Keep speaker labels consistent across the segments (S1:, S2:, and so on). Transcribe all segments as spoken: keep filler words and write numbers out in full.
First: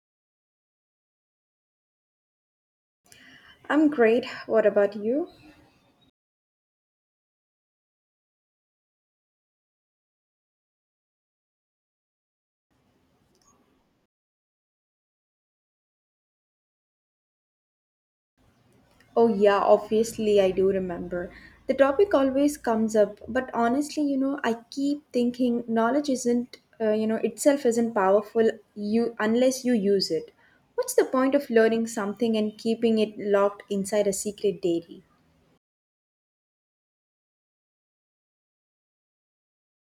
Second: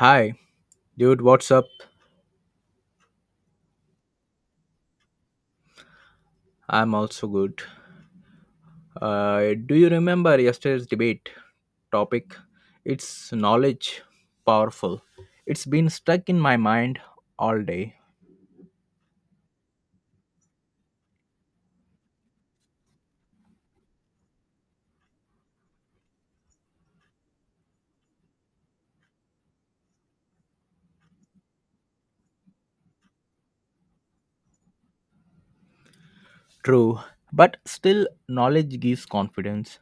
S1: Hi, dude, what's up?
S2: I'm great. What about you?
S1: I'm also good. Uh, do you remember yesterday's debate topic? It's knowledge powerful. It's been stuck in my mind all day.
S2: Oh, yeah, obviously, I do remember. The topic always comes up, but honestly, you know, I keep thinking knowledge isn't, uh, you know, itself isn't powerful you unless you use it. What's the point of learning something and keeping it locked inside a secret dairy?
S1: True, but still, knowledge gives confidence.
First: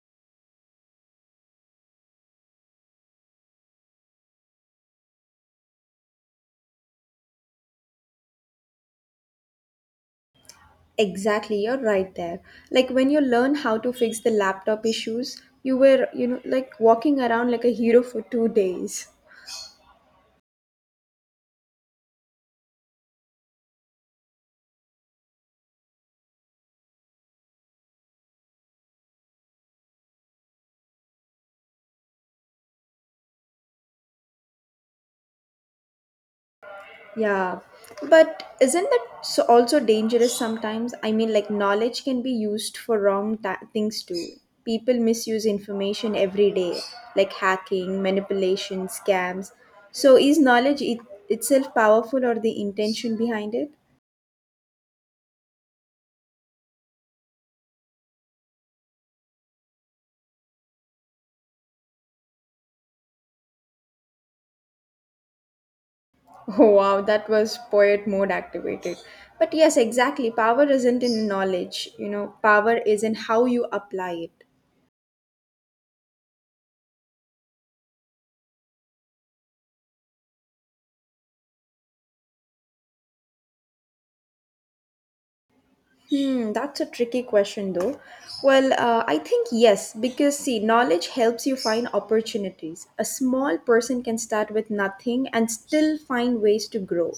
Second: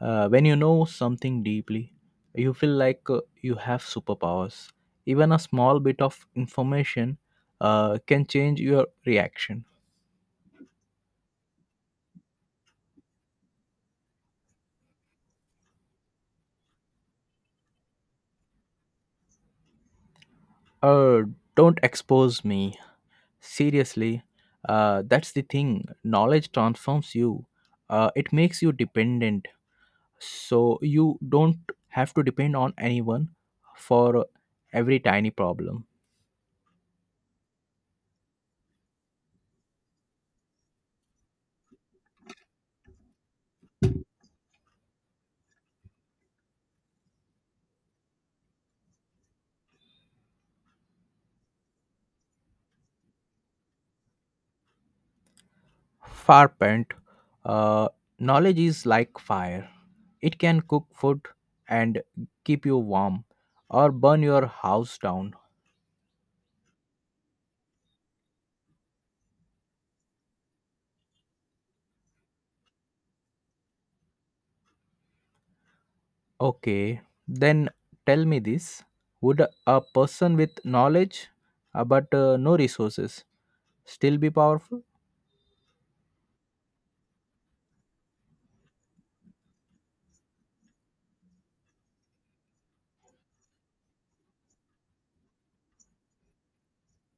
S1: Uh, when you know something deeply, you feel like uh, you have superpowers. Even a small bit of information uh, can change your reaction.
S2: Exactly, you're right there. Like when you learn how to fix the laptop issues, you were, you know, like walking around like a hero for two days.
S1: Uh, don't expose me. Seriously, uh, that's the thing. Knowledge transforms you, uh, it makes you dependent. So you don't have to depend on anyone for every tiny problem.
S2: Yeah, but isn't that so also dangerous sometimes? I mean, like, knowledge can be used for wrong ta things too. People misuse information every day, like hacking, manipulation, scams. So, is knowledge it itself powerful or the intention behind it?
S1: Farpent, uh, knowledge is like fire, it can cook food and keep you warm or burn your house down.
S2: Oh, wow, that was poet mode activated. But yes, exactly. Power isn't in knowledge, you know, power is in how you apply it.
S1: Okay, then tell me this would a person with knowledge uh, but uh, no resources still be powerful?
S2: Hmm, that's a tricky question though. Well, uh, I think yes, because see, knowledge helps you find opportunities. A small person can start with nothing and still find ways to grow.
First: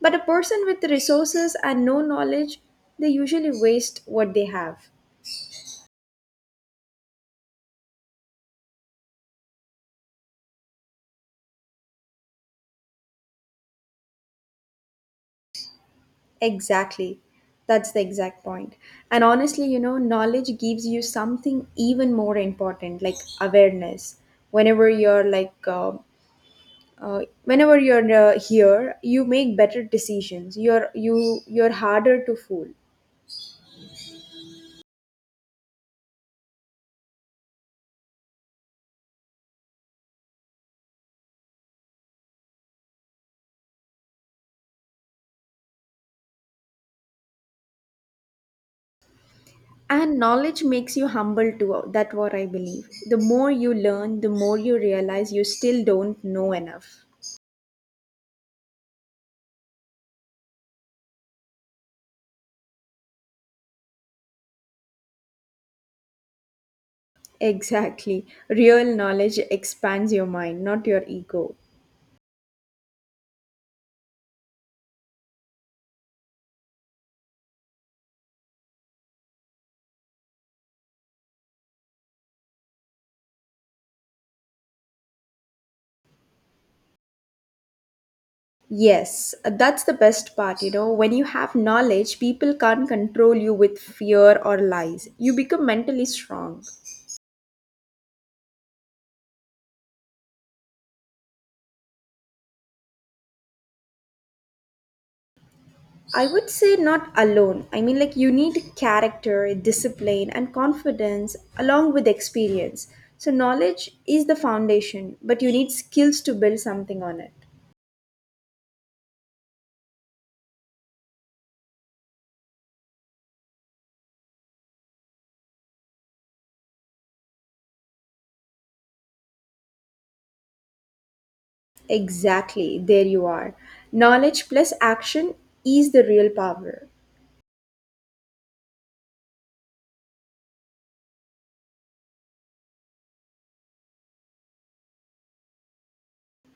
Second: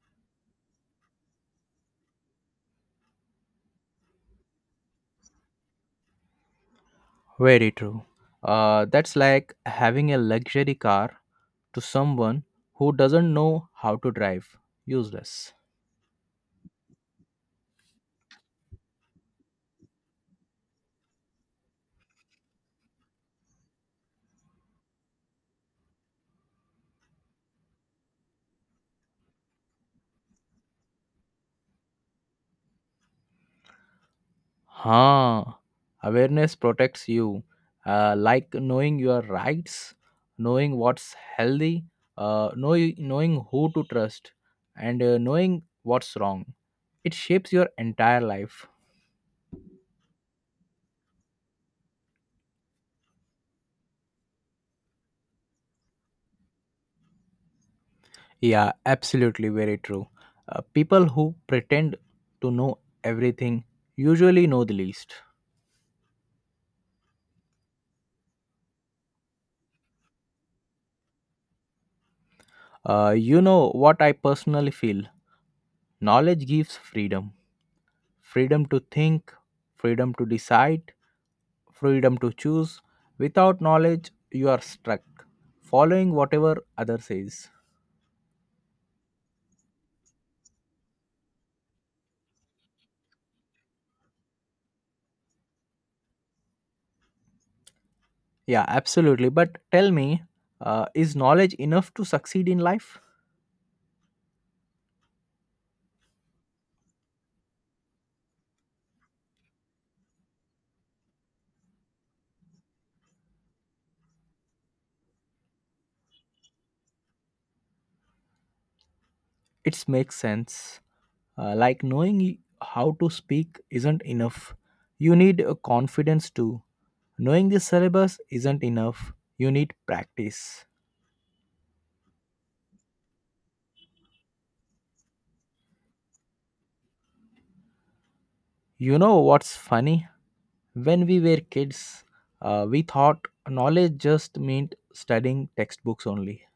S2: But a person with resources and no knowledge, they usually waste what they have.
S1: Very true. Uh, that's like having a luxury car to someone who doesn't know how to drive. Useless.
S2: Exactly. That's the exact point. And honestly, you know, knowledge gives you something even more important, like awareness. Whenever you're like uh, uh, whenever you're uh, here you make better decisions, you're you you're harder to fool.
S1: Huh. Awareness protects you. Uh, like knowing your rights, knowing what's healthy, uh, know knowing who to trust, and uh, knowing what's wrong. It shapes your entire life.
S2: And knowledge makes you humble too. That's what I believe. The more you learn, the more you realize you still don't know enough.
S1: Yeah, absolutely. Very true. Uh, people who pretend to know everything usually know the least.
S2: Exactly. Real knowledge expands your mind, not your ego.
S1: Uh, you know what I personally feel? Knowledge gives freedom freedom to think, freedom to decide, freedom to choose. Without knowledge, you are stuck following whatever other says.
S2: Yes, that's the best part, you know. When you have knowledge, people can't control you with fear or lies. You become mentally strong.
S1: Yeah, absolutely. But tell me, uh, is knowledge enough to succeed in life?
S2: I would say not alone. I mean, like, you need character, discipline, and confidence along with experience. So, knowledge is the foundation, but you need skills to build something on it.
S1: It makes sense. Uh, like knowing y- how to speak isn't enough. You need a confidence too. Knowing the syllabus isn't enough. You need practice.
S2: Exactly, there you are. Knowledge plus action is the real power.
S1: You know what's funny? When we were kids, uh, we thought knowledge just meant studying textbooks only.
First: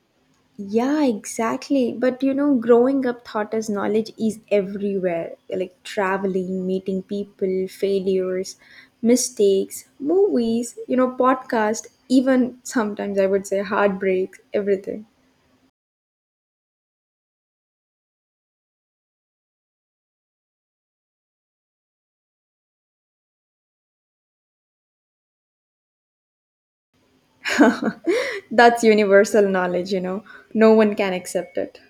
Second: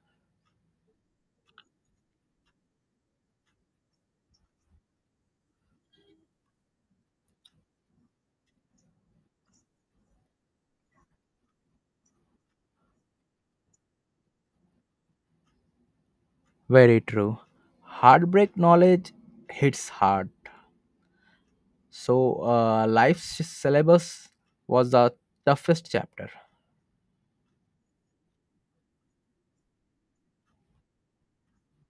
S2: Yeah, exactly. But you know, growing up taught us knowledge is everywhere like traveling, meeting people, failures, mistakes, movies, you know, podcast, even sometimes I would say heartbreak, everything.
S1: Very true. Heartbreak knowledge hits hard. So, uh, life's syllabus was the toughest chapter.
S2: That's universal knowledge, you know. No one can accept it.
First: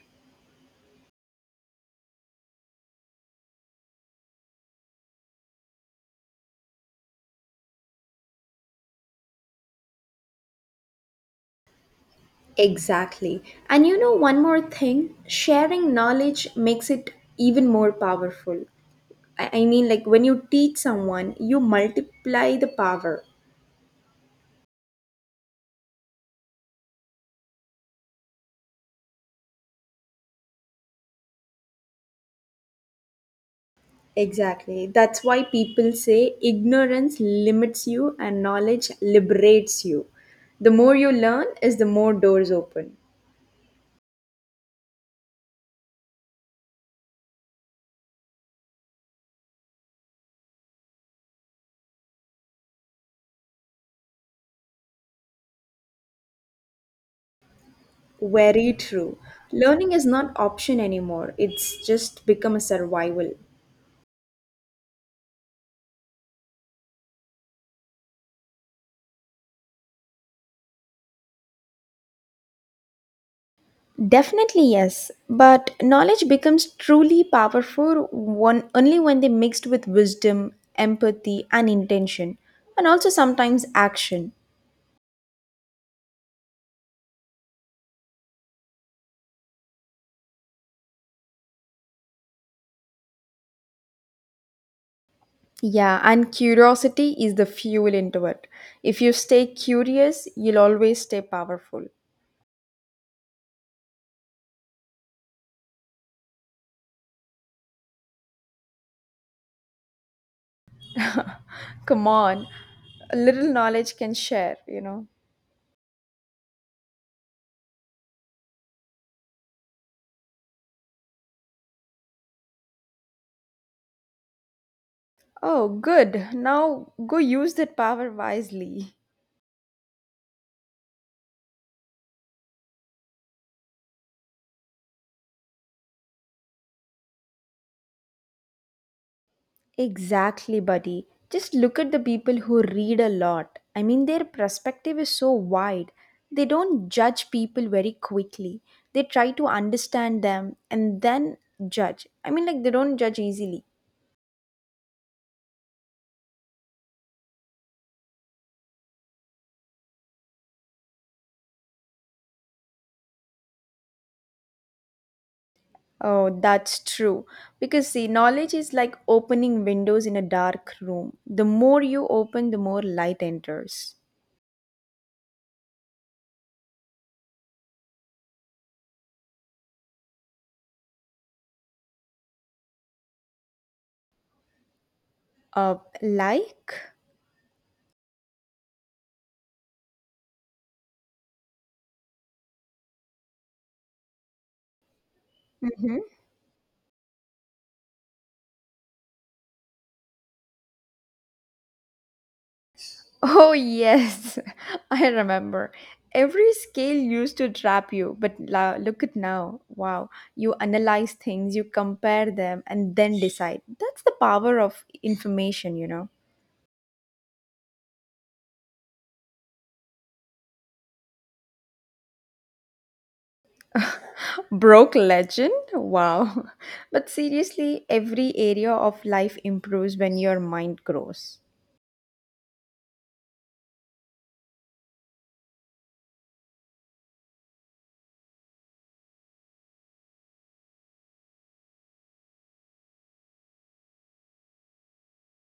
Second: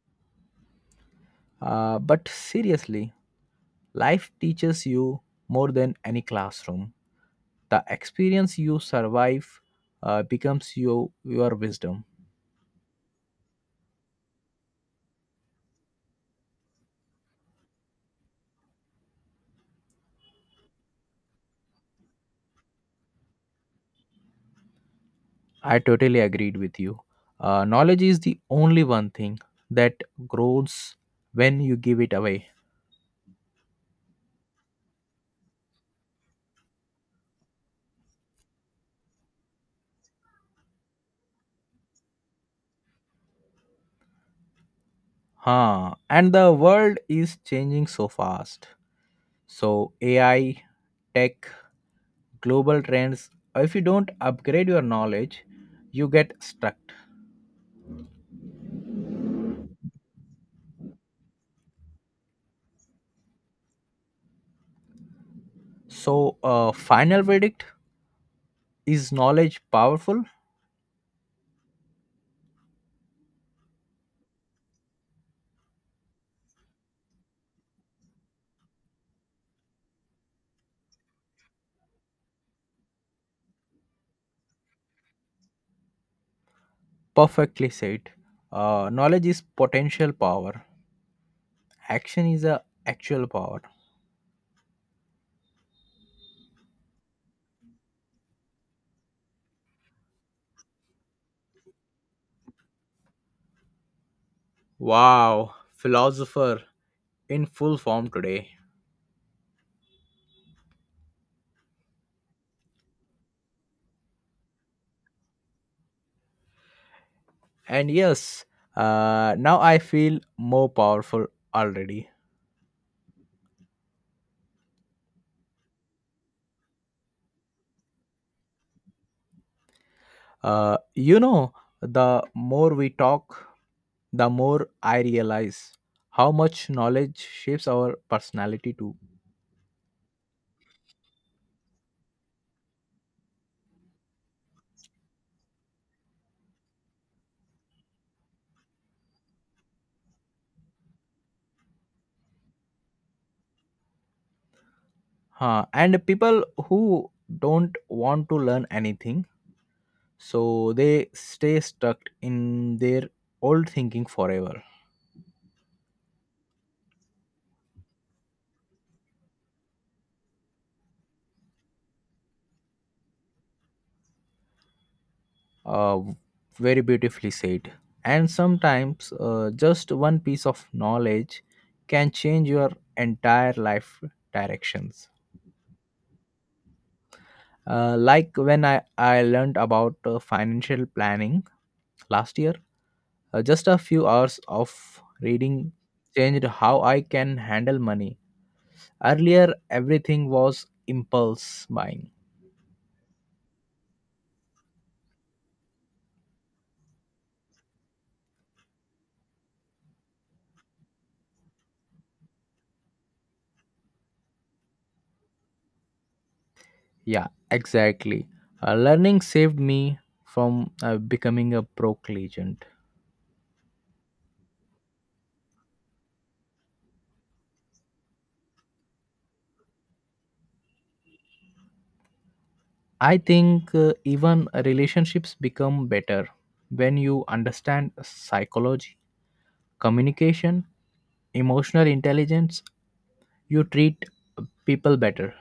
S1: Uh, but seriously, life teaches you more than any classroom. The experience you survive uh, becomes you, your wisdom.
S2: Exactly. And you know, one more thing sharing knowledge makes it even more powerful. I I mean, like when you teach someone, you multiply the power.
S1: I totally agreed with you. Uh, knowledge is the only one thing that grows when you give it away.
S2: Exactly. That's why people say ignorance limits you and knowledge liberates you. The more you learn is the more doors open.
S1: Huh. And the world is changing so fast. So, A I, tech, global trends, if you don't upgrade your knowledge, you get stuck.
S2: Very true. Learning is not option anymore. It's just become a survival.
S1: So, uh, final verdict is knowledge powerful?
S2: Definitely yes, but knowledge becomes truly powerful one only when they mixed with wisdom, empathy and intention and also sometimes action.
S1: Perfectly said. Uh, knowledge is potential power, action is a actual power.
S2: Yeah, and curiosity is the fuel into it. If you stay curious, you'll always stay powerful.
S1: Wow, philosopher in full form today.
S2: Come on, a little knowledge can share, you know.
S1: And yes, uh, now I feel more powerful already.
S2: Oh, good. Now go use that power wisely.
S1: Uh, you know, the more we talk, the more I realize how much knowledge shapes our personality too.
S2: Exactly, buddy. Just look at the people who read a lot. I mean, their perspective is so wide. They don't judge people very quickly. They try to understand them and then judge. I mean, like, they don't judge easily.
S1: Huh. And people who don't want to learn anything, so they stay stuck in their old thinking forever.
S2: Oh, that's true. Because see, knowledge is like opening windows in a dark room. The more you open, the more light enters.
S1: uh, Very beautifully said, and sometimes uh, just one piece of knowledge can change your entire life directions.
S2: Uh, like?
S1: Uh, like when i i learned about uh, financial planning last year, uh, just a few hours of reading
S2: Hmm.
S1: changed how I can handle money. Earlier everything was impulse buying.
S2: Oh, yes, I remember. Every scale used to trap you, but la- look at now. Wow. You analyze things, you compare them, and then decide. That's the power of information, you know.
S1: Yeah, exactly. Uh, learning saved me from uh, becoming a broke legend.
S2: Broke legend? Wow. But seriously, every area of life improves when your mind grows.
S1: I think uh, even relationships become better when you understand psychology, communication, emotional intelligence, you treat people better.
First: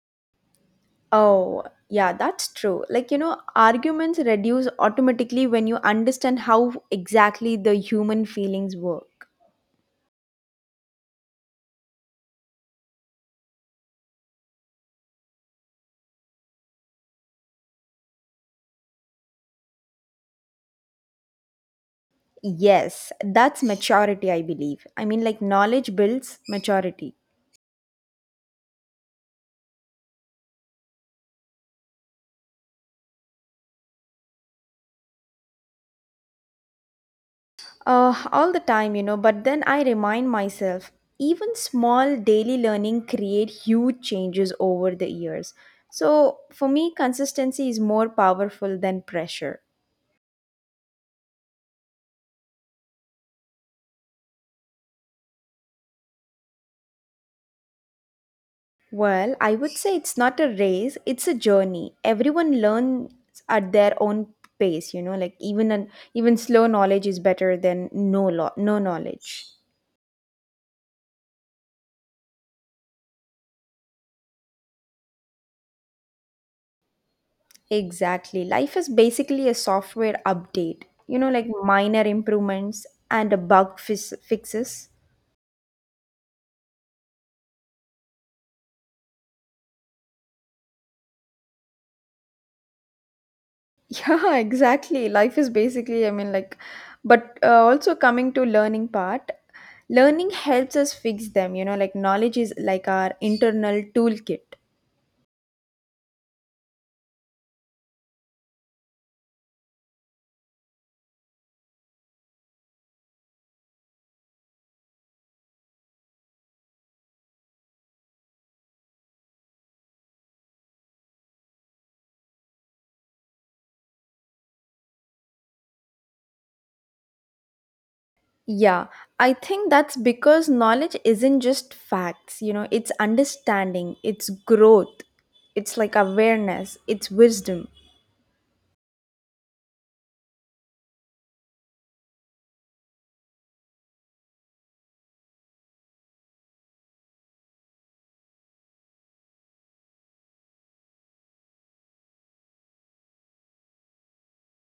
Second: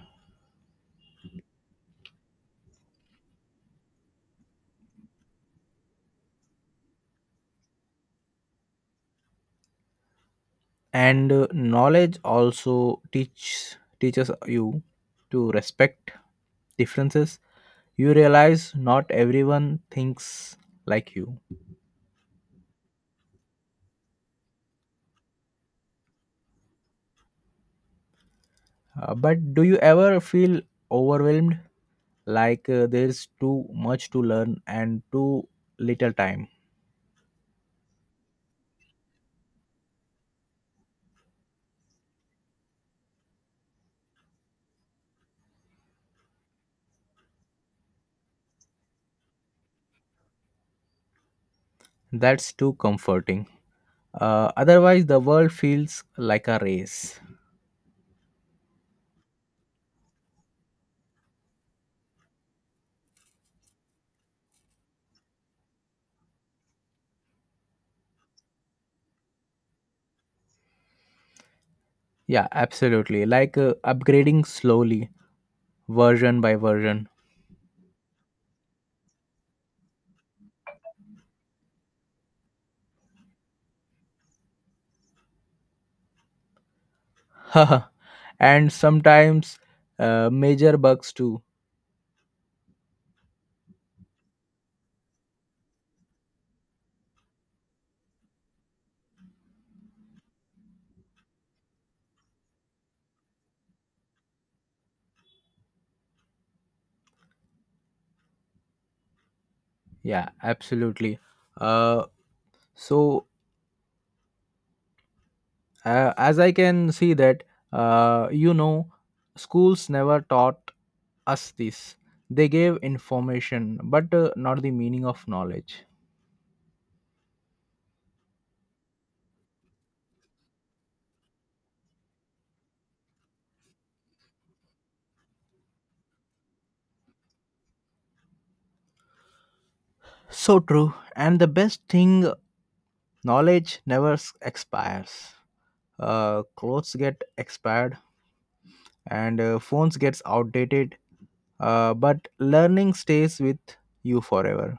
S2: Oh, yeah, that's true. Like, you know, arguments reduce automatically when you understand how exactly the human feelings work.
S1: And uh, knowledge also teach teaches you to respect differences. You realize not everyone thinks like you.
S2: Yes, that's maturity, I believe. I mean, like, knowledge builds maturity.
S1: Uh, but do you ever feel overwhelmed like uh, there's too much to learn and too little time?
S2: Uh, all the time, you know, but then I remind myself, even small daily learning create huge changes over the years. So for me, consistency is more powerful than pressure.
S1: That's too comforting. Uh, otherwise, the world feels like a race.
S2: Well, I would say it's not a race, it's a journey. Everyone learns at their own pace, you know, like even an even slow knowledge is better than no lo- no knowledge.
S1: Yeah, absolutely. Like uh, upgrading slowly, version by version.
S2: Exactly. Life is basically a software update, you know, like minor improvements and a bug fis- fixes.
S1: And sometimes uh, major bugs too.
S2: Yeah, exactly. Life is basically, I mean, like, but uh, also coming to learning part, learning helps us fix them, you know, like knowledge is like our internal toolkit.
S1: Yeah, absolutely. Uh, so, uh, as I can see that, uh, you know, schools never taught us this. They gave information, but uh, not the meaning of knowledge.
S2: Yeah, I think that's because knowledge isn't just facts, you know, it's understanding, it's growth, it's like awareness, it's wisdom.
S1: So true. And the best thing, knowledge never s- expires. Uh, clothes get expired and uh, phones gets outdated, uh, but learning stays with you forever.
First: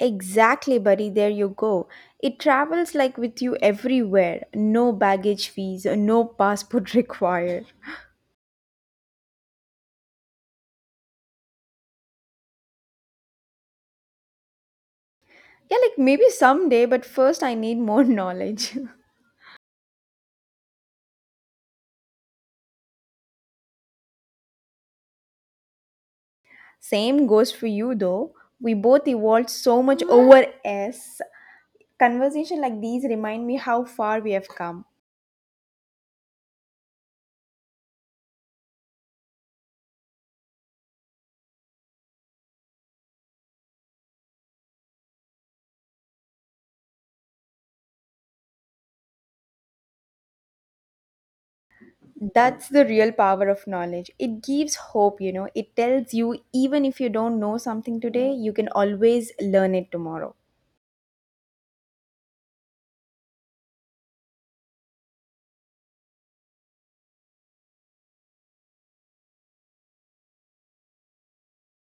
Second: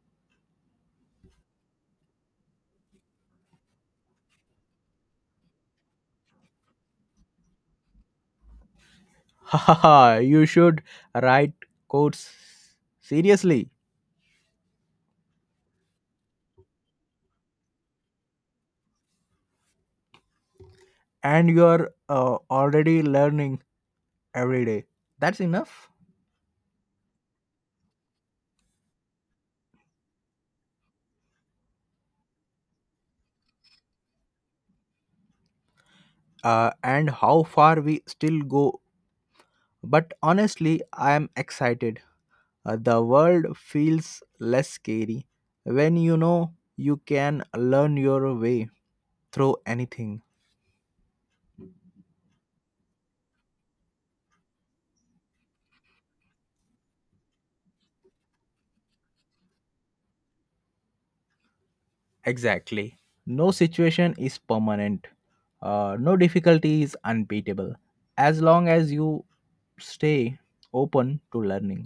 S2: Exactly, buddy. There you go. It travels like with you everywhere. No baggage fees, uh, no passport required.
S1: Haha, you should write codes seriously.
S2: Yeah, like maybe someday, but first I need more knowledge.
S1: And you are uh, already learning every day. That's enough.
S2: Same goes for you though. We both evolved so much over S. Conversation like these remind me how far we have come.
S1: Uh, and how far we still go, but honestly I am excited. Uh, the world feels less scary when you know you can learn your way through anything.
S2: That's the real power of knowledge. It gives hope, you know. It tells you even if you don't know something today, you can always learn it tomorrow.
S1: Exactly. No situation is permanent. Uh, no difficulty is unbeatable as long as you stay open to learning.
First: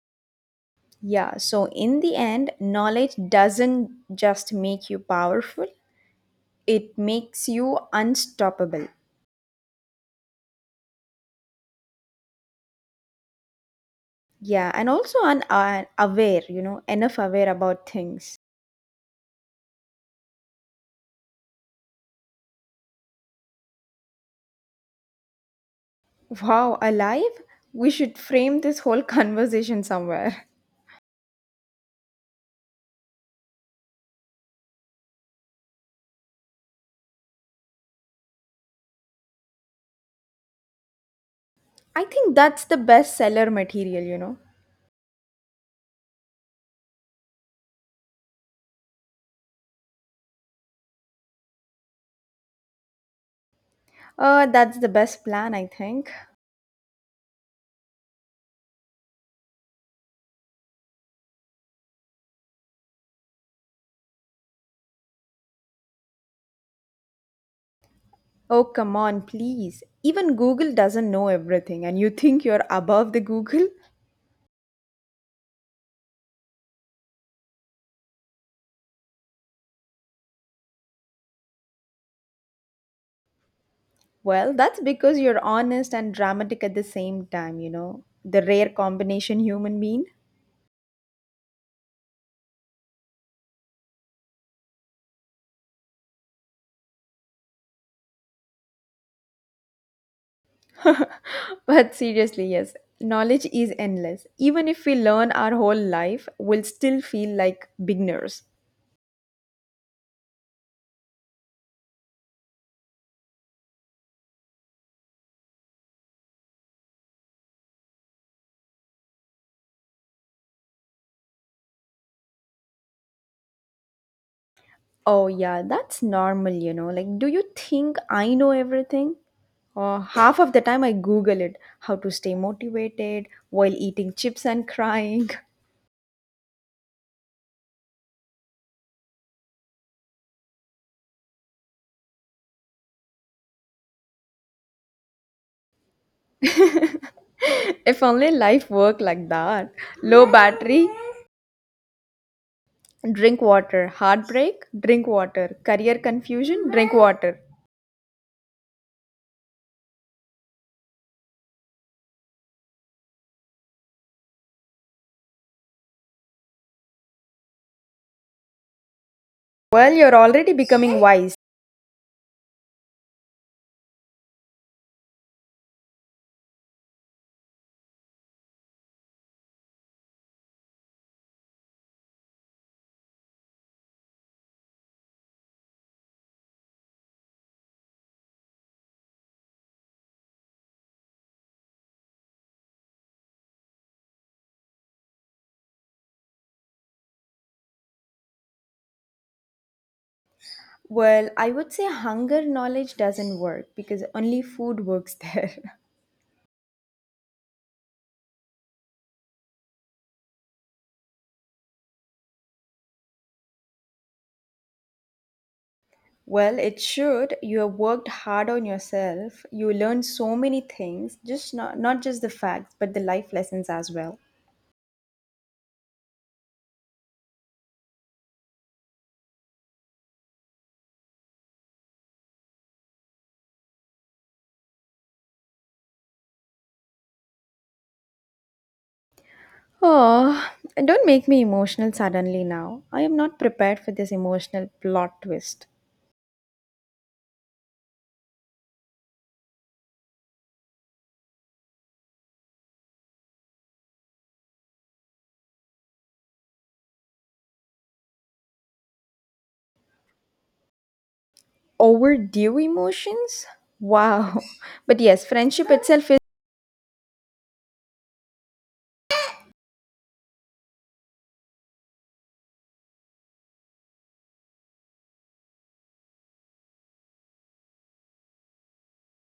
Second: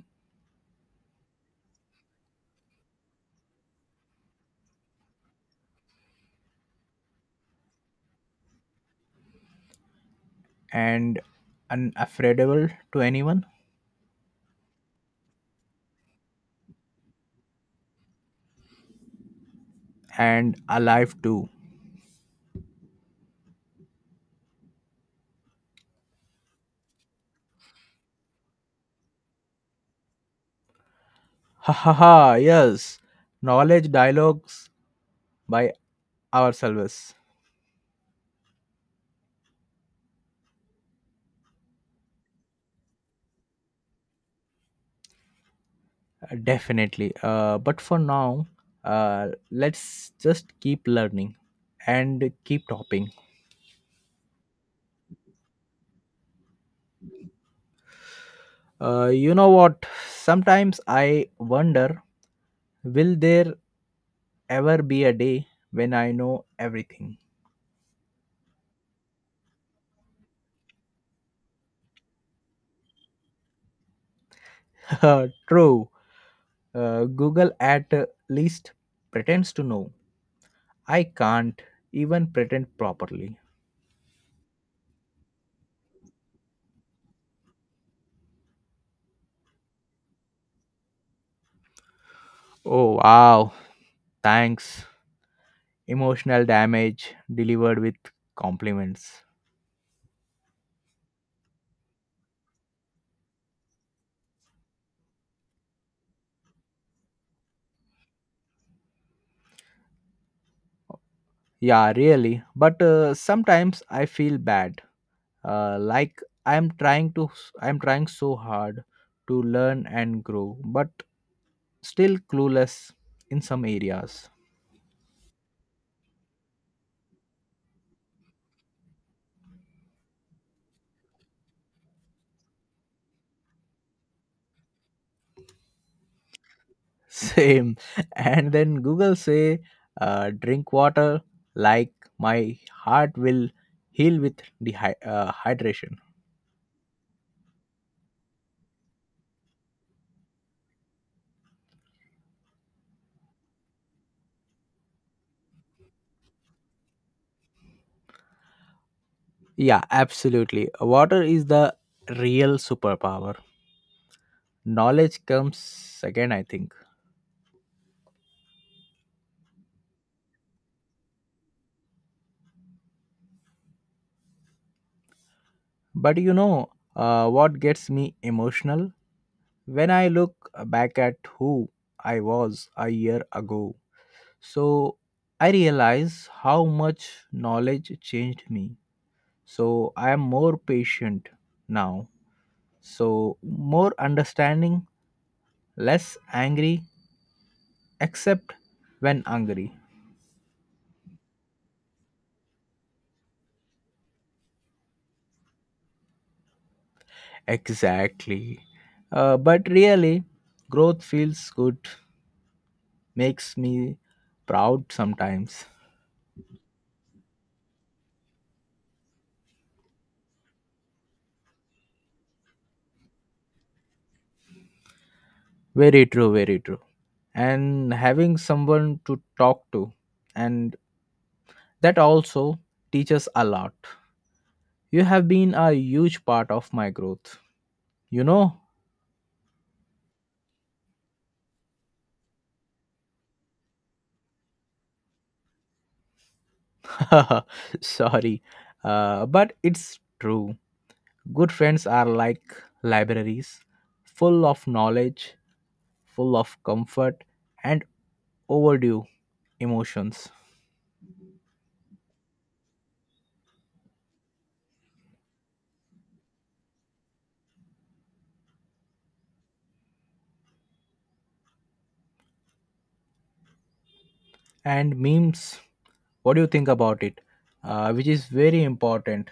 S2: Yeah, so in the end, knowledge doesn't just make you powerful, it makes you unstoppable.
S1: And unafraidable to anyone.
S2: Yeah, and also un- uh, aware, you know, enough aware about things.
S1: And alive too.
S2: Wow, alive? We should frame this whole conversation somewhere.
S1: Ha ha ha, yes, knowledge dialogues by ourselves.
S2: I think that's the best seller material, you know.
S1: Definitely. Uh, but for now, uh, let's just keep learning and keep topping.
S2: Uh, that's the best plan, I think.
S1: Uh, you know what? Sometimes I wonder will there ever be a day when I know everything?
S2: Oh, come on, please. Even Google doesn't know everything, and you think you're above the Google?
S1: True. Uh, Google at least pretends to know. I can't even pretend properly.
S2: Well, that's because you're honest and dramatic at the same time, you know, the rare combination human being.
S1: Oh, wow. Thanks. Emotional damage delivered with compliments.
S2: But seriously, yes, knowledge is endless. Even if we learn our whole life, we'll still feel like beginners.
S1: Yeah, really. But uh, sometimes I feel bad. Uh, like I'm trying to I'm trying so hard to learn and grow, but still clueless in some areas.
S2: Oh, yeah, that's normal, you know. Like, do you think I know everything? Uh, half of the time, I Google it how to stay motivated while eating chips and crying.
S1: Same. And then Google say uh, drink water like my heart will heal with dehy- uh, hydration.
S2: If only life worked like that. Low battery. Drink water. Heartbreak? Drink water. Career confusion? Drink water.
S1: Yeah, absolutely. Water is the real superpower. Knowledge comes second, I think.
S2: Well, you're already becoming wise.
S1: But you know, uh, what gets me emotional? When I look back at who I was a year ago, so I realize how much knowledge changed me. So I am more patient now, so more understanding, less angry, except when angry.
S2: Well, I would say hunger knowledge doesn't work because only food works there.
S1: Exactly. Uh, but really, growth feels good, makes me proud sometimes.
S2: Well, it should. You have worked hard on yourself. You learned so many things, just not not just the facts, but the life lessons as well.
S1: Very true, very true. And having someone to talk to, and that also teaches a lot. You have been a huge part of my growth. You know?
S2: Oh, don't make me emotional suddenly now. I am not prepared for this emotional plot twist.
S1: Sorry. Uh, but it's true. Good friends are like libraries, full of knowledge, full of comfort, and overdue emotions.
S2: Overdue emotions? Wow. But yes, friendship itself is.
S1: And memes, what do you think about it? Uh, which is very important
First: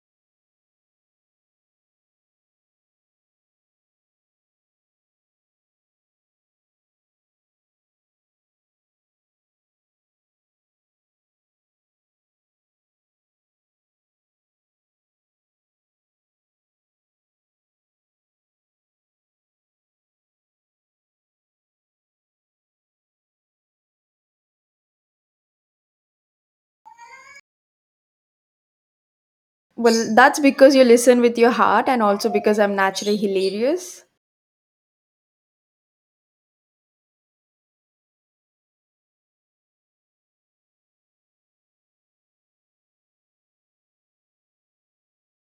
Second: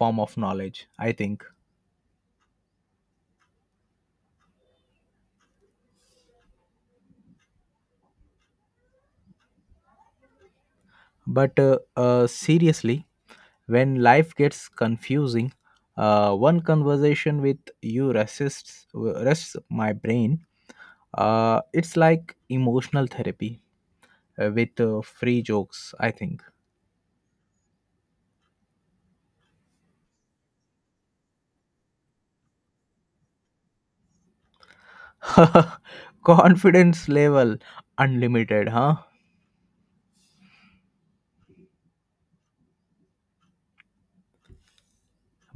S1: form of knowledge, I think. But uh, uh, seriously, when life gets confusing, uh, one conversation with you rests rests my brain. Uh, it's like emotional therapy uh, with uh, free jokes, I think.
S2: Well, that's because you listen with your heart and also because I'm naturally hilarious.
S1: Confidence level unlimited, huh.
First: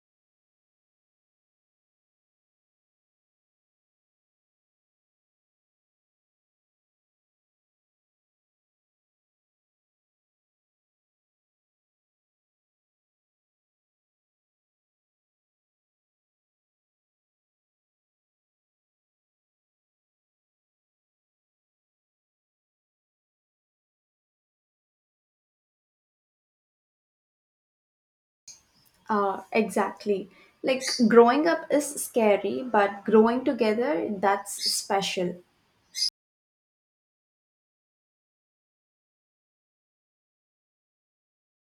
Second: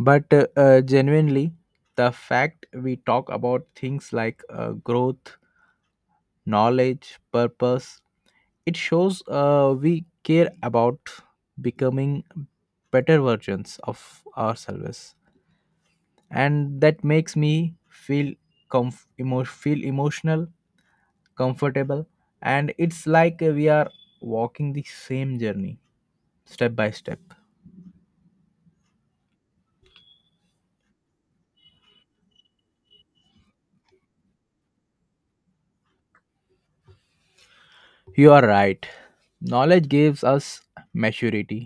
S1: But uh, uh, genuinely, the fact we talk about things like uh, growth, knowledge, purpose, it shows uh, we care about becoming better versions of ourselves. And that makes me feel, comf- emo- feel emotional, comfortable, and it's like we are walking the same journey step by step.
S2: Uh, exactly. Like growing up is scary, but growing together, that's special.
S1: You are right. Knowledge gives us maturity.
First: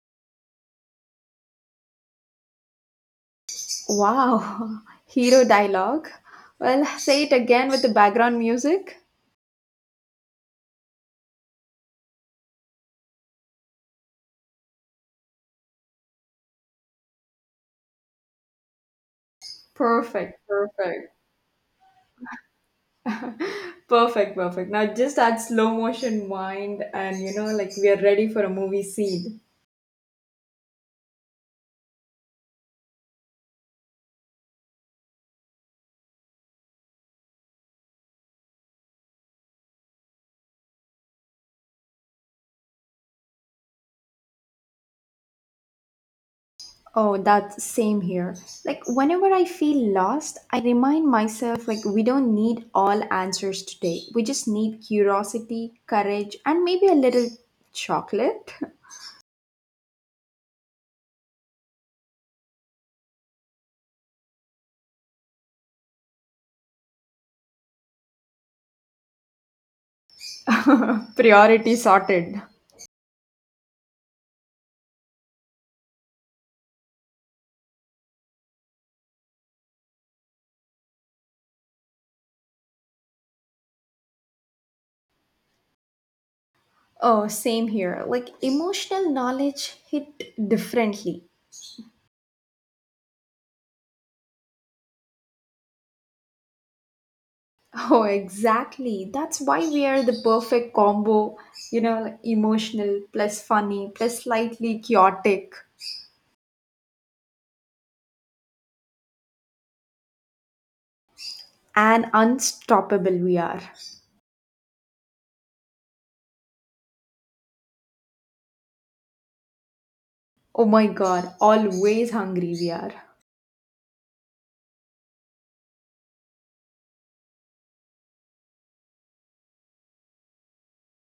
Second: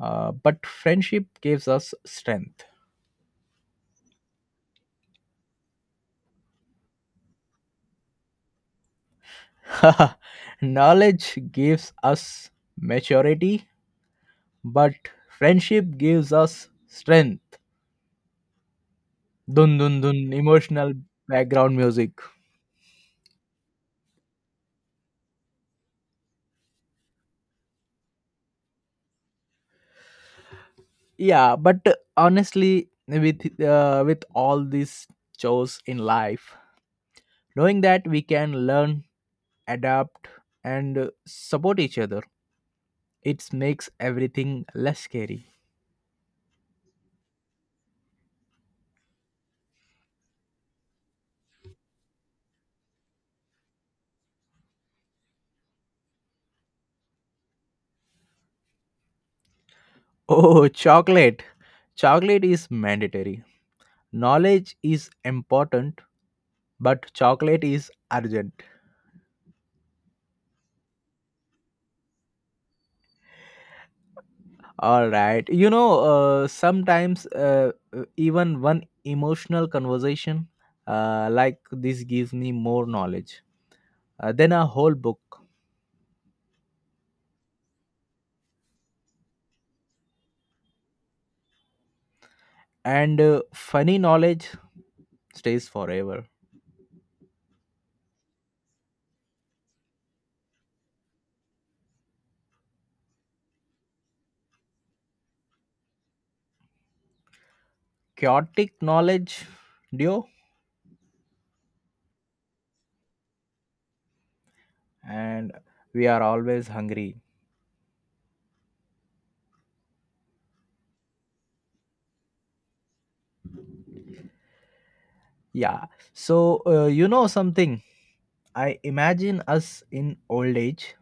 S1: Uh, but friendship gives us strength.
S2: Wow. Hero dialogue. Well, say it again with the background music.
S1: Knowledge gives us maturity, but friendship gives us strength. Dun dun dun,
S2: Perfect,
S1: emotional
S2: perfect.
S1: background music.
S2: Perfect, perfect. Now just add slow motion wind and you know, like we are ready for a movie scene.
S1: Yeah, but honestly, with uh, with all these chores in life, knowing that we can learn, adapt, and uh, support each other, it makes everything less scary.
S2: Oh, that's same here. Like whenever I feel lost, I remind myself like we don't need all answers today. We just need curiosity, courage, and maybe a little chocolate.
S1: Oh, chocolate! Chocolate is mandatory. Knowledge is important, but chocolate is urgent.
S2: Priority sorted.
S1: All right, you know, uh, sometimes uh, uh, even one emotional conversation uh, like this gives me more knowledge uh, than a whole book.
S2: Oh, same here. Like emotional knowledge hit differently.
S1: And uh, funny knowledge stays forever.
S2: Oh, exactly. That's why we are the perfect combo. You know, like emotional plus funny plus slightly chaotic
S1: Chaotic knowledge duo.
S2: and unstoppable we are.
S1: And we are always hungry.
S2: Oh my god, always hungry we are.
S1: Yeah. So uh, you know something, I imagine us in old age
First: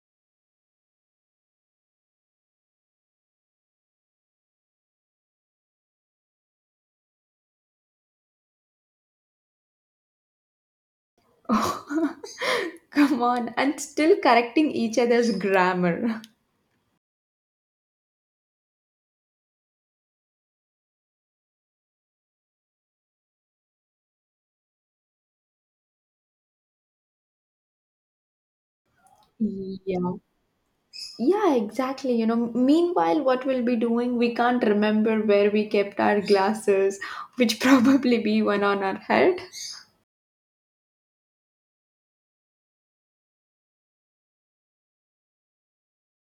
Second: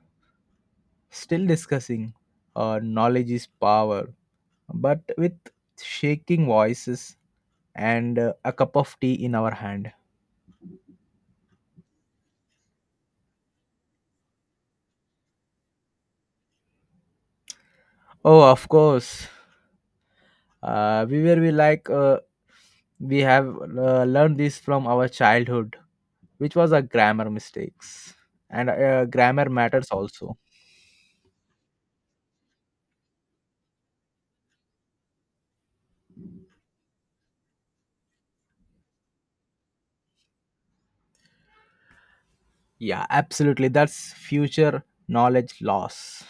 S1: still discussing uh, knowledge is power, but with shaking voices and uh, a cup of tea in our hand.
S2: Come on, and still correcting each other's grammar.
S1: Oh, of course. Uh, we were we like uh, we have uh, learned this from our childhood, which was a grammar mistakes, and uh, grammar matters
S2: Yeah.
S1: also.
S2: Yeah, exactly. You know, meanwhile, what we'll be doing, we can't remember where we kept our glasses, which probably be one on our head.
S1: Yeah, absolutely. That's future knowledge loss.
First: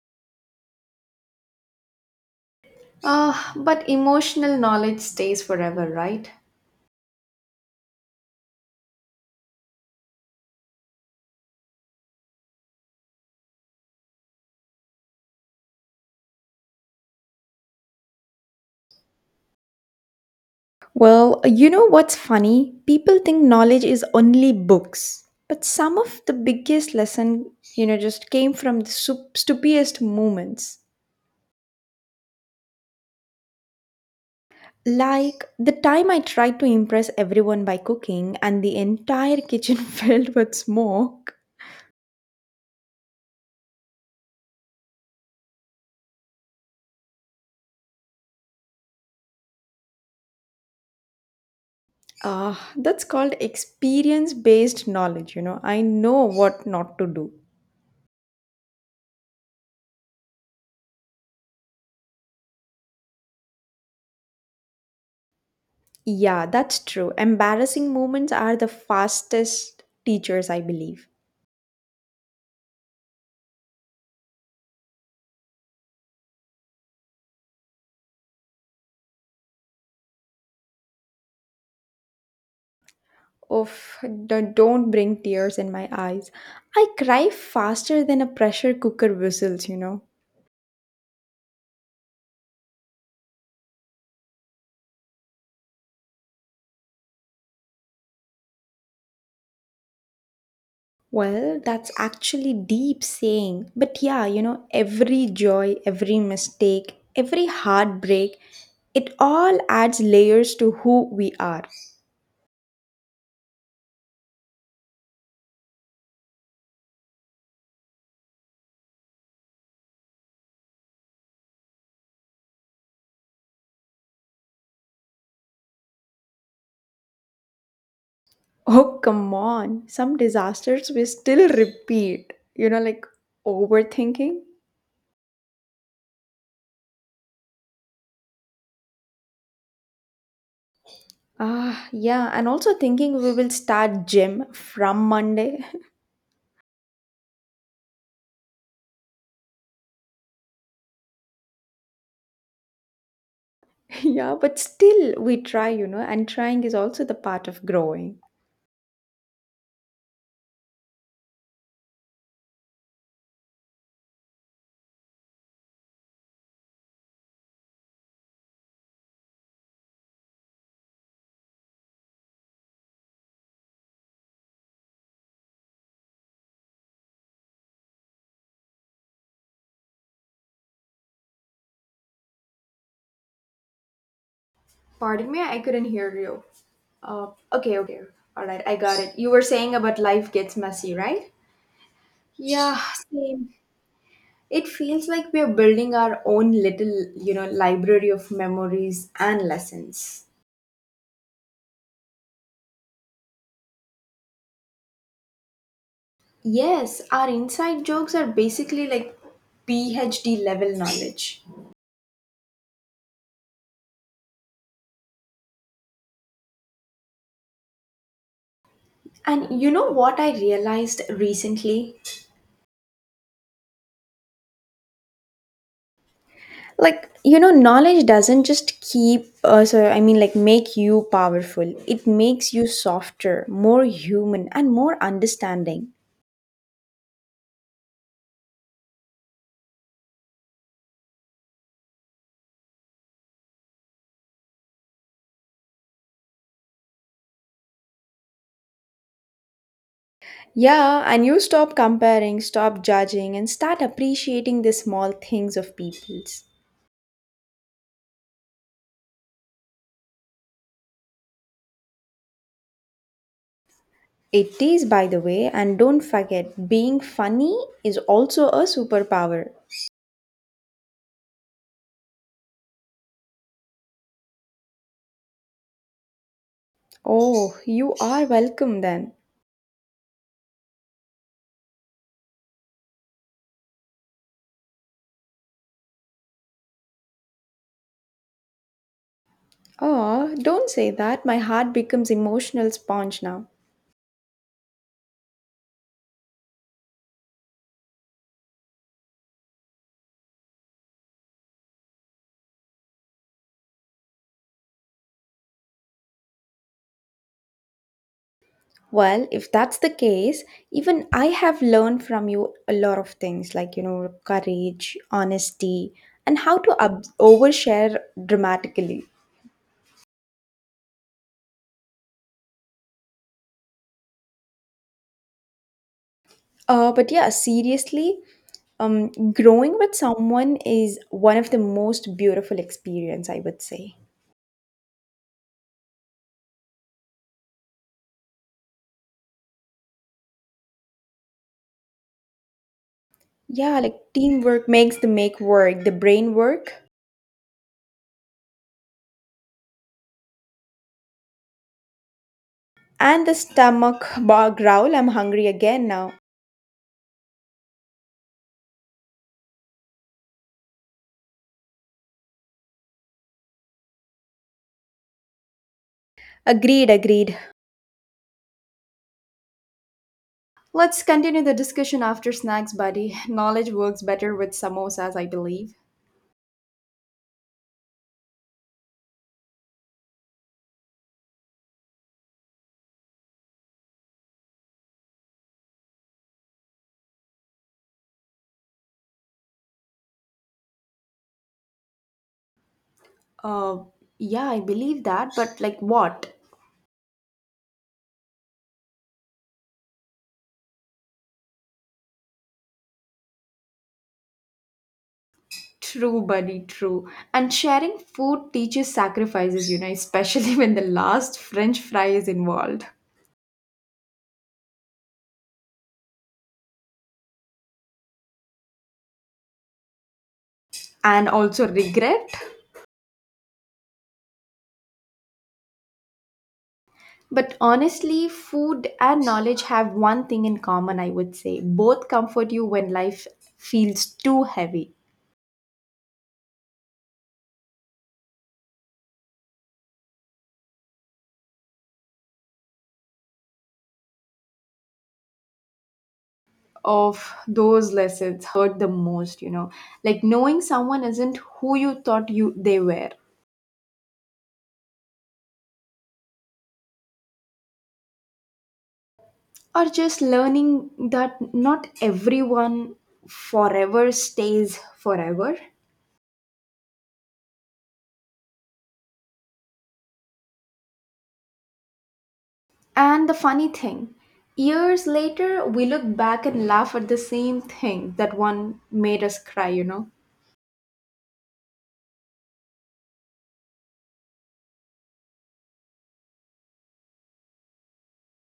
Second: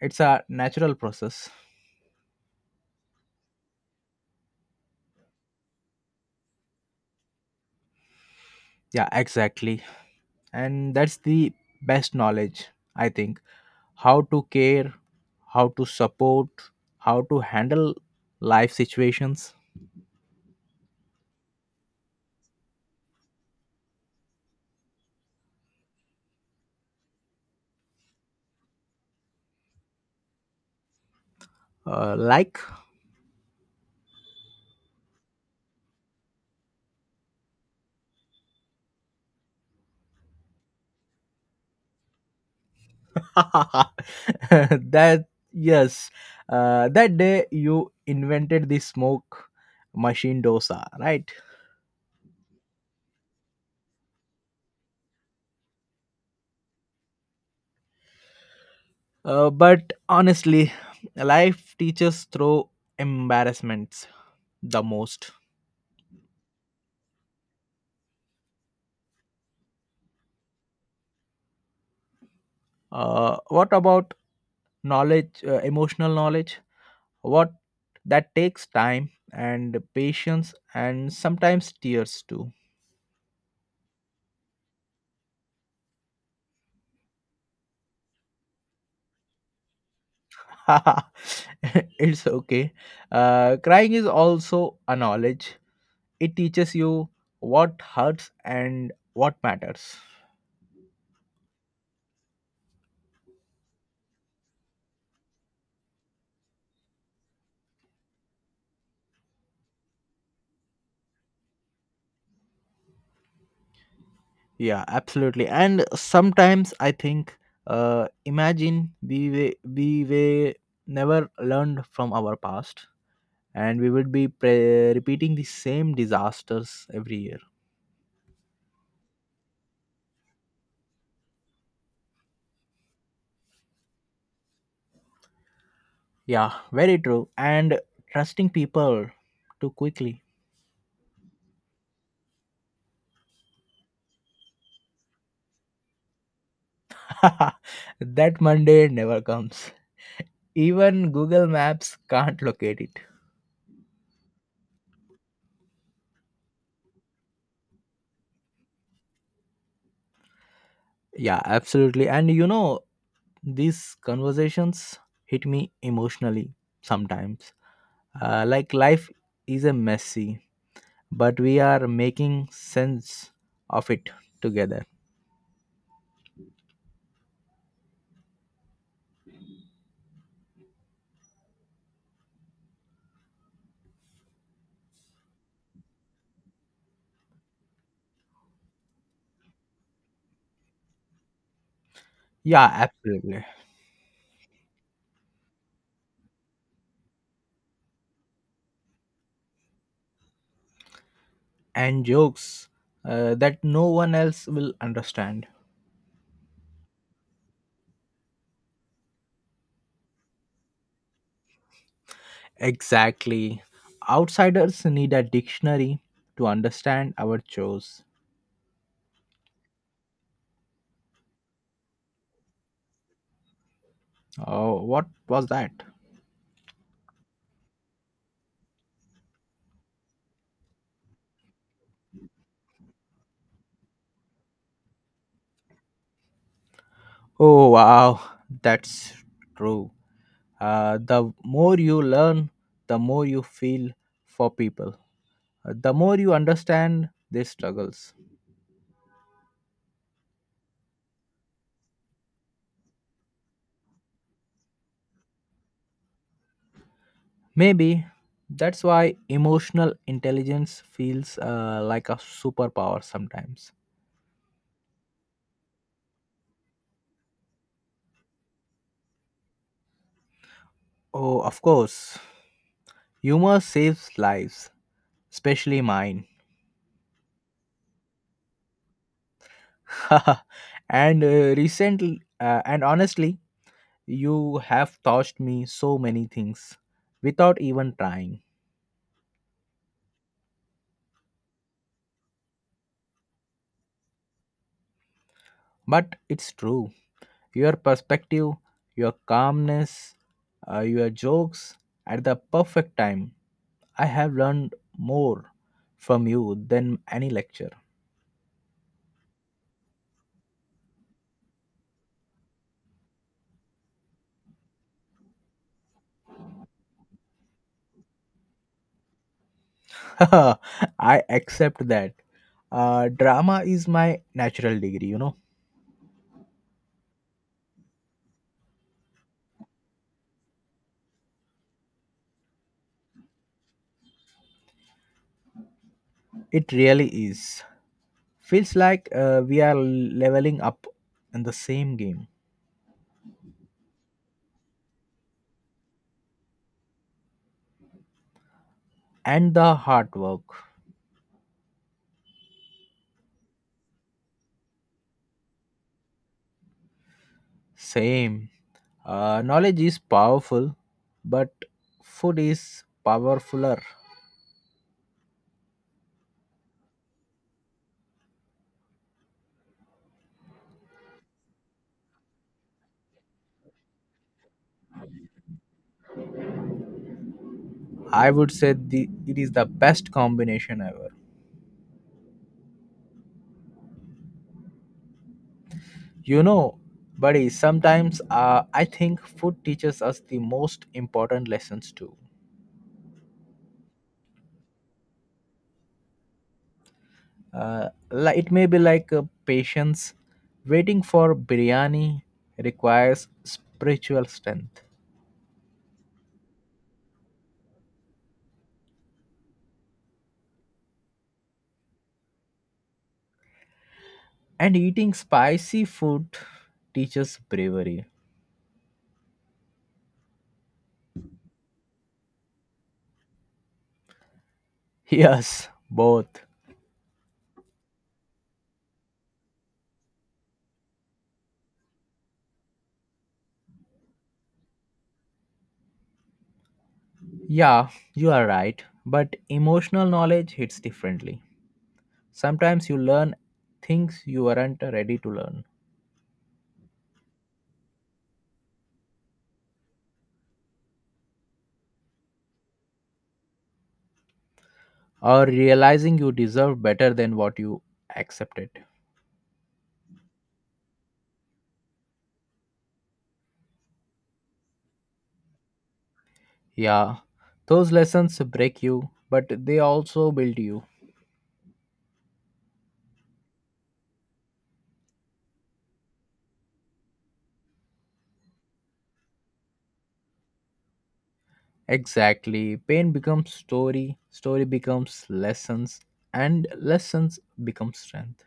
S1: It's a natural process.
S2: Uh, but emotional knowledge stays forever, right?
S1: Yeah, exactly. And that's the best knowledge, I think. How to care, how to support, how to handle life situations.
S2: Well, you know what's funny? People think knowledge is only books, but some of the biggest lesson, you know, just came from the sup- stupidest moments.
S1: Uh, like
S2: Like the time I tried to impress everyone by cooking and the entire kitchen filled with smoke.
S1: that, yes, uh, that day you invented the smoke machine dosa, right?
S2: Ah, that's called experience based knowledge, you know. I know what not to do.
S1: Uh, but honestly, life teaches through embarrassments the most.
S2: Yeah, that's true. Embarrassing moments are the fastest teachers, I believe.
S1: Uh, what about knowledge, uh, emotional knowledge? What, that takes time and patience and sometimes tears too.
S2: Oof, d- don't bring tears in my eyes. I cry faster than a pressure cooker whistles, you know.
S1: It's okay. Uh, crying is also a knowledge. It teaches you what hurts and what matters.
S2: Well, that's actually deep saying. But yeah, you know, every joy, every mistake, every heartbreak, it all adds layers to who we are.
S1: Yeah, absolutely. And sometimes I think, uh, imagine we were, we were never learned from our past, and we would be pre- repeating the same disasters every year.
S2: Oh, come on. Some disasters we still repeat. You know, like overthinking.
S1: Yeah, very true. And trusting people too quickly.
S2: Ah, yeah, and also thinking we will start gym from Monday.
S1: That Monday never comes. Even Google Maps can't locate it.
S2: Yeah, but still we try, you know, and trying is also the part of growing.
S1: Yeah, absolutely. And you know, these conversations hit me emotionally sometimes. Uh, like life is a messy, but we are making sense of it together.
S2: Pardon me, I couldn't hear you. Uh, okay, okay. All right, I got it. You were saying about life gets messy, right?
S1: Yeah,
S2: Yeah,
S1: absolutely.
S2: same. It feels like we're building our own little, you know, library of memories and lessons.
S1: And jokes uh, that no one else will understand.
S2: Yes, our inside jokes are basically like PhD level knowledge.
S1: Exactly. Outsiders need a dictionary to understand our chores.
S2: And you know what I realized recently?
S1: Oh, what was that?
S2: Like, you know knowledge doesn't just keep uh, so I mean, like make you powerful, it makes you softer, more human and more understanding.
S1: Oh, wow, that's true. Uh, the more you learn, the more you feel for people. Uh, the more you understand their struggles.
S2: Yeah, and you stop comparing, stop judging and start appreciating the small things of people's.
S1: Maybe that's why emotional intelligence feels uh, like a superpower sometimes.
S2: It is, by the way, and don't forget being funny is also a superpower.
S1: Oh, of course, humor saves lives, especially mine.
S2: Oh, you are welcome then.
S1: And uh, recently, uh, and honestly, you have taught me so many things without even trying.
S2: Oh, don't say that, my heart becomes emotional sponge now.
S1: But it's true. Your perspective, your calmness, uh, your jokes at the perfect time. I have learned more from you than any lecture.
S2: Well, if that's the case, even I have learned from you a lot of things like, you know, courage, honesty, and how to ob- overshare dramatically.
S1: I accept that. Uh, drama is my natural degree, you know.
S2: Uh, but yeah, seriously, um, growing with someone is one of the most beautiful experience, I would say.
S1: It really is. Feels like uh, we are leveling up in the same game.
S2: Yeah, like teamwork makes the make work, the brain work,
S1: And the hard work.
S2: and the stomach bar growl. I'm hungry again now.
S1: Same. Uh, knowledge is powerful, but food is powerfuler.
S2: Agreed, agreed. Let's continue the discussion after snacks, buddy. Knowledge works better with samosas, I believe.
S1: I would say the it is the best combination ever. You know, buddy. Sometimes uh, I think food teaches us the most important lessons too.
S2: Uh, yeah, I believe that, but like what?
S1: Uh, li- it may be like uh, patience. Waiting for biryani requires spiritual strength,
S2: True, buddy, true. And sharing food teaches sacrifices, you know, especially when the last French fry is involved.
S1: and eating spicy food teaches bravery.
S2: And also regret.
S1: Yes, both.
S2: But honestly, food and knowledge have one thing in common, I would say. Both comfort you when life feels too heavy.
S1: Yeah, you are right. But emotional knowledge hits differently. Sometimes you learn things you weren't ready to learn,
S2: Of those lessons hurt the most, you know like knowing someone isn't who you thought you they were,
S1: or realizing you deserve better than what you accepted.
S2: or just learning that not everyone forever stays forever,
S1: Yeah, those lessons break you, but they also build you.
S2: and the funny thing years later we look back and laugh at the same thing that one made us cry you know
S1: Exactly. Pain becomes story, story becomes lessons, and lessons become strength.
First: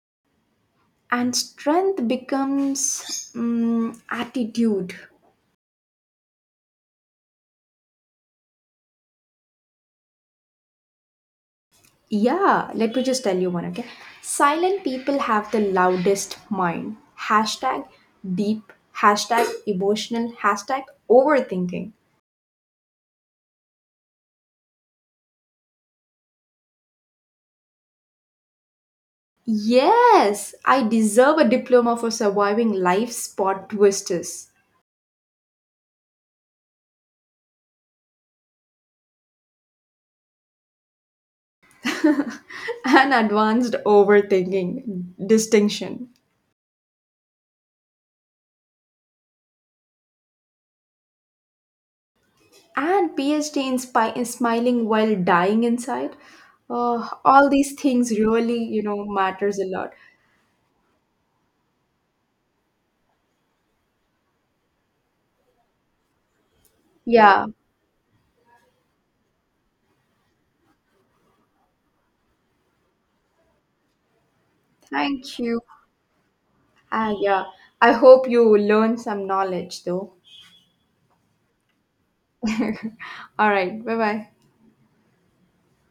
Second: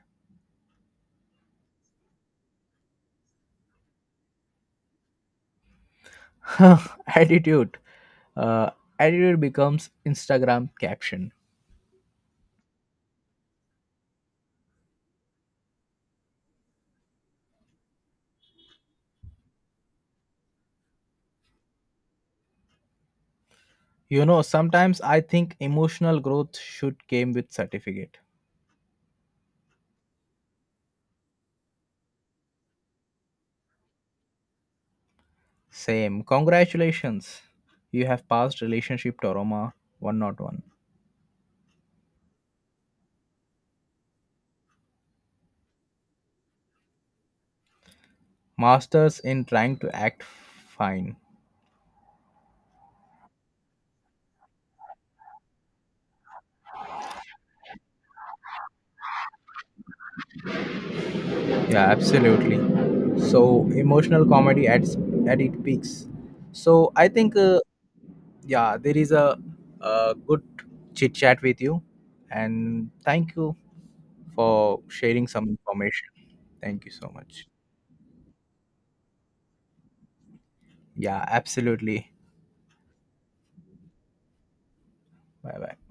S2: And strength becomes, mm attitude.
S1: Attitude. Uh, Attitude becomes Instagram caption.
S2: Yeah, let me just tell you one, okay? Silent people have the loudest mind. Hashtag deep, hashtag emotional, hashtag overthinking.
S1: You know, sometimes I think emotional growth should came with certificate.
S2: Yes, I deserve a diploma for surviving life's plot twisters.
S1: Same. Congratulations. You have passed relationship diorama one oh one.
S2: And advanced overthinking distinction.
S1: Masters in trying to act fine.
S2: And PhD in spy- in smiling while dying inside. Uh, all these things really, you know, matters a lot.
S1: Yeah, absolutely. So emotional comedy at s- at its peaks. So I think
S2: Yeah,
S1: uh, yeah, there is a, a good chit chat with you, and thank you for sharing
S2: thank
S1: some
S2: you.
S1: information. Thank you
S2: Ah,
S1: so
S2: yeah.
S1: much.
S2: I hope you learn some knowledge though.
S1: Yeah, absolutely.
S2: All right. Bye bye.
S1: Bye bye.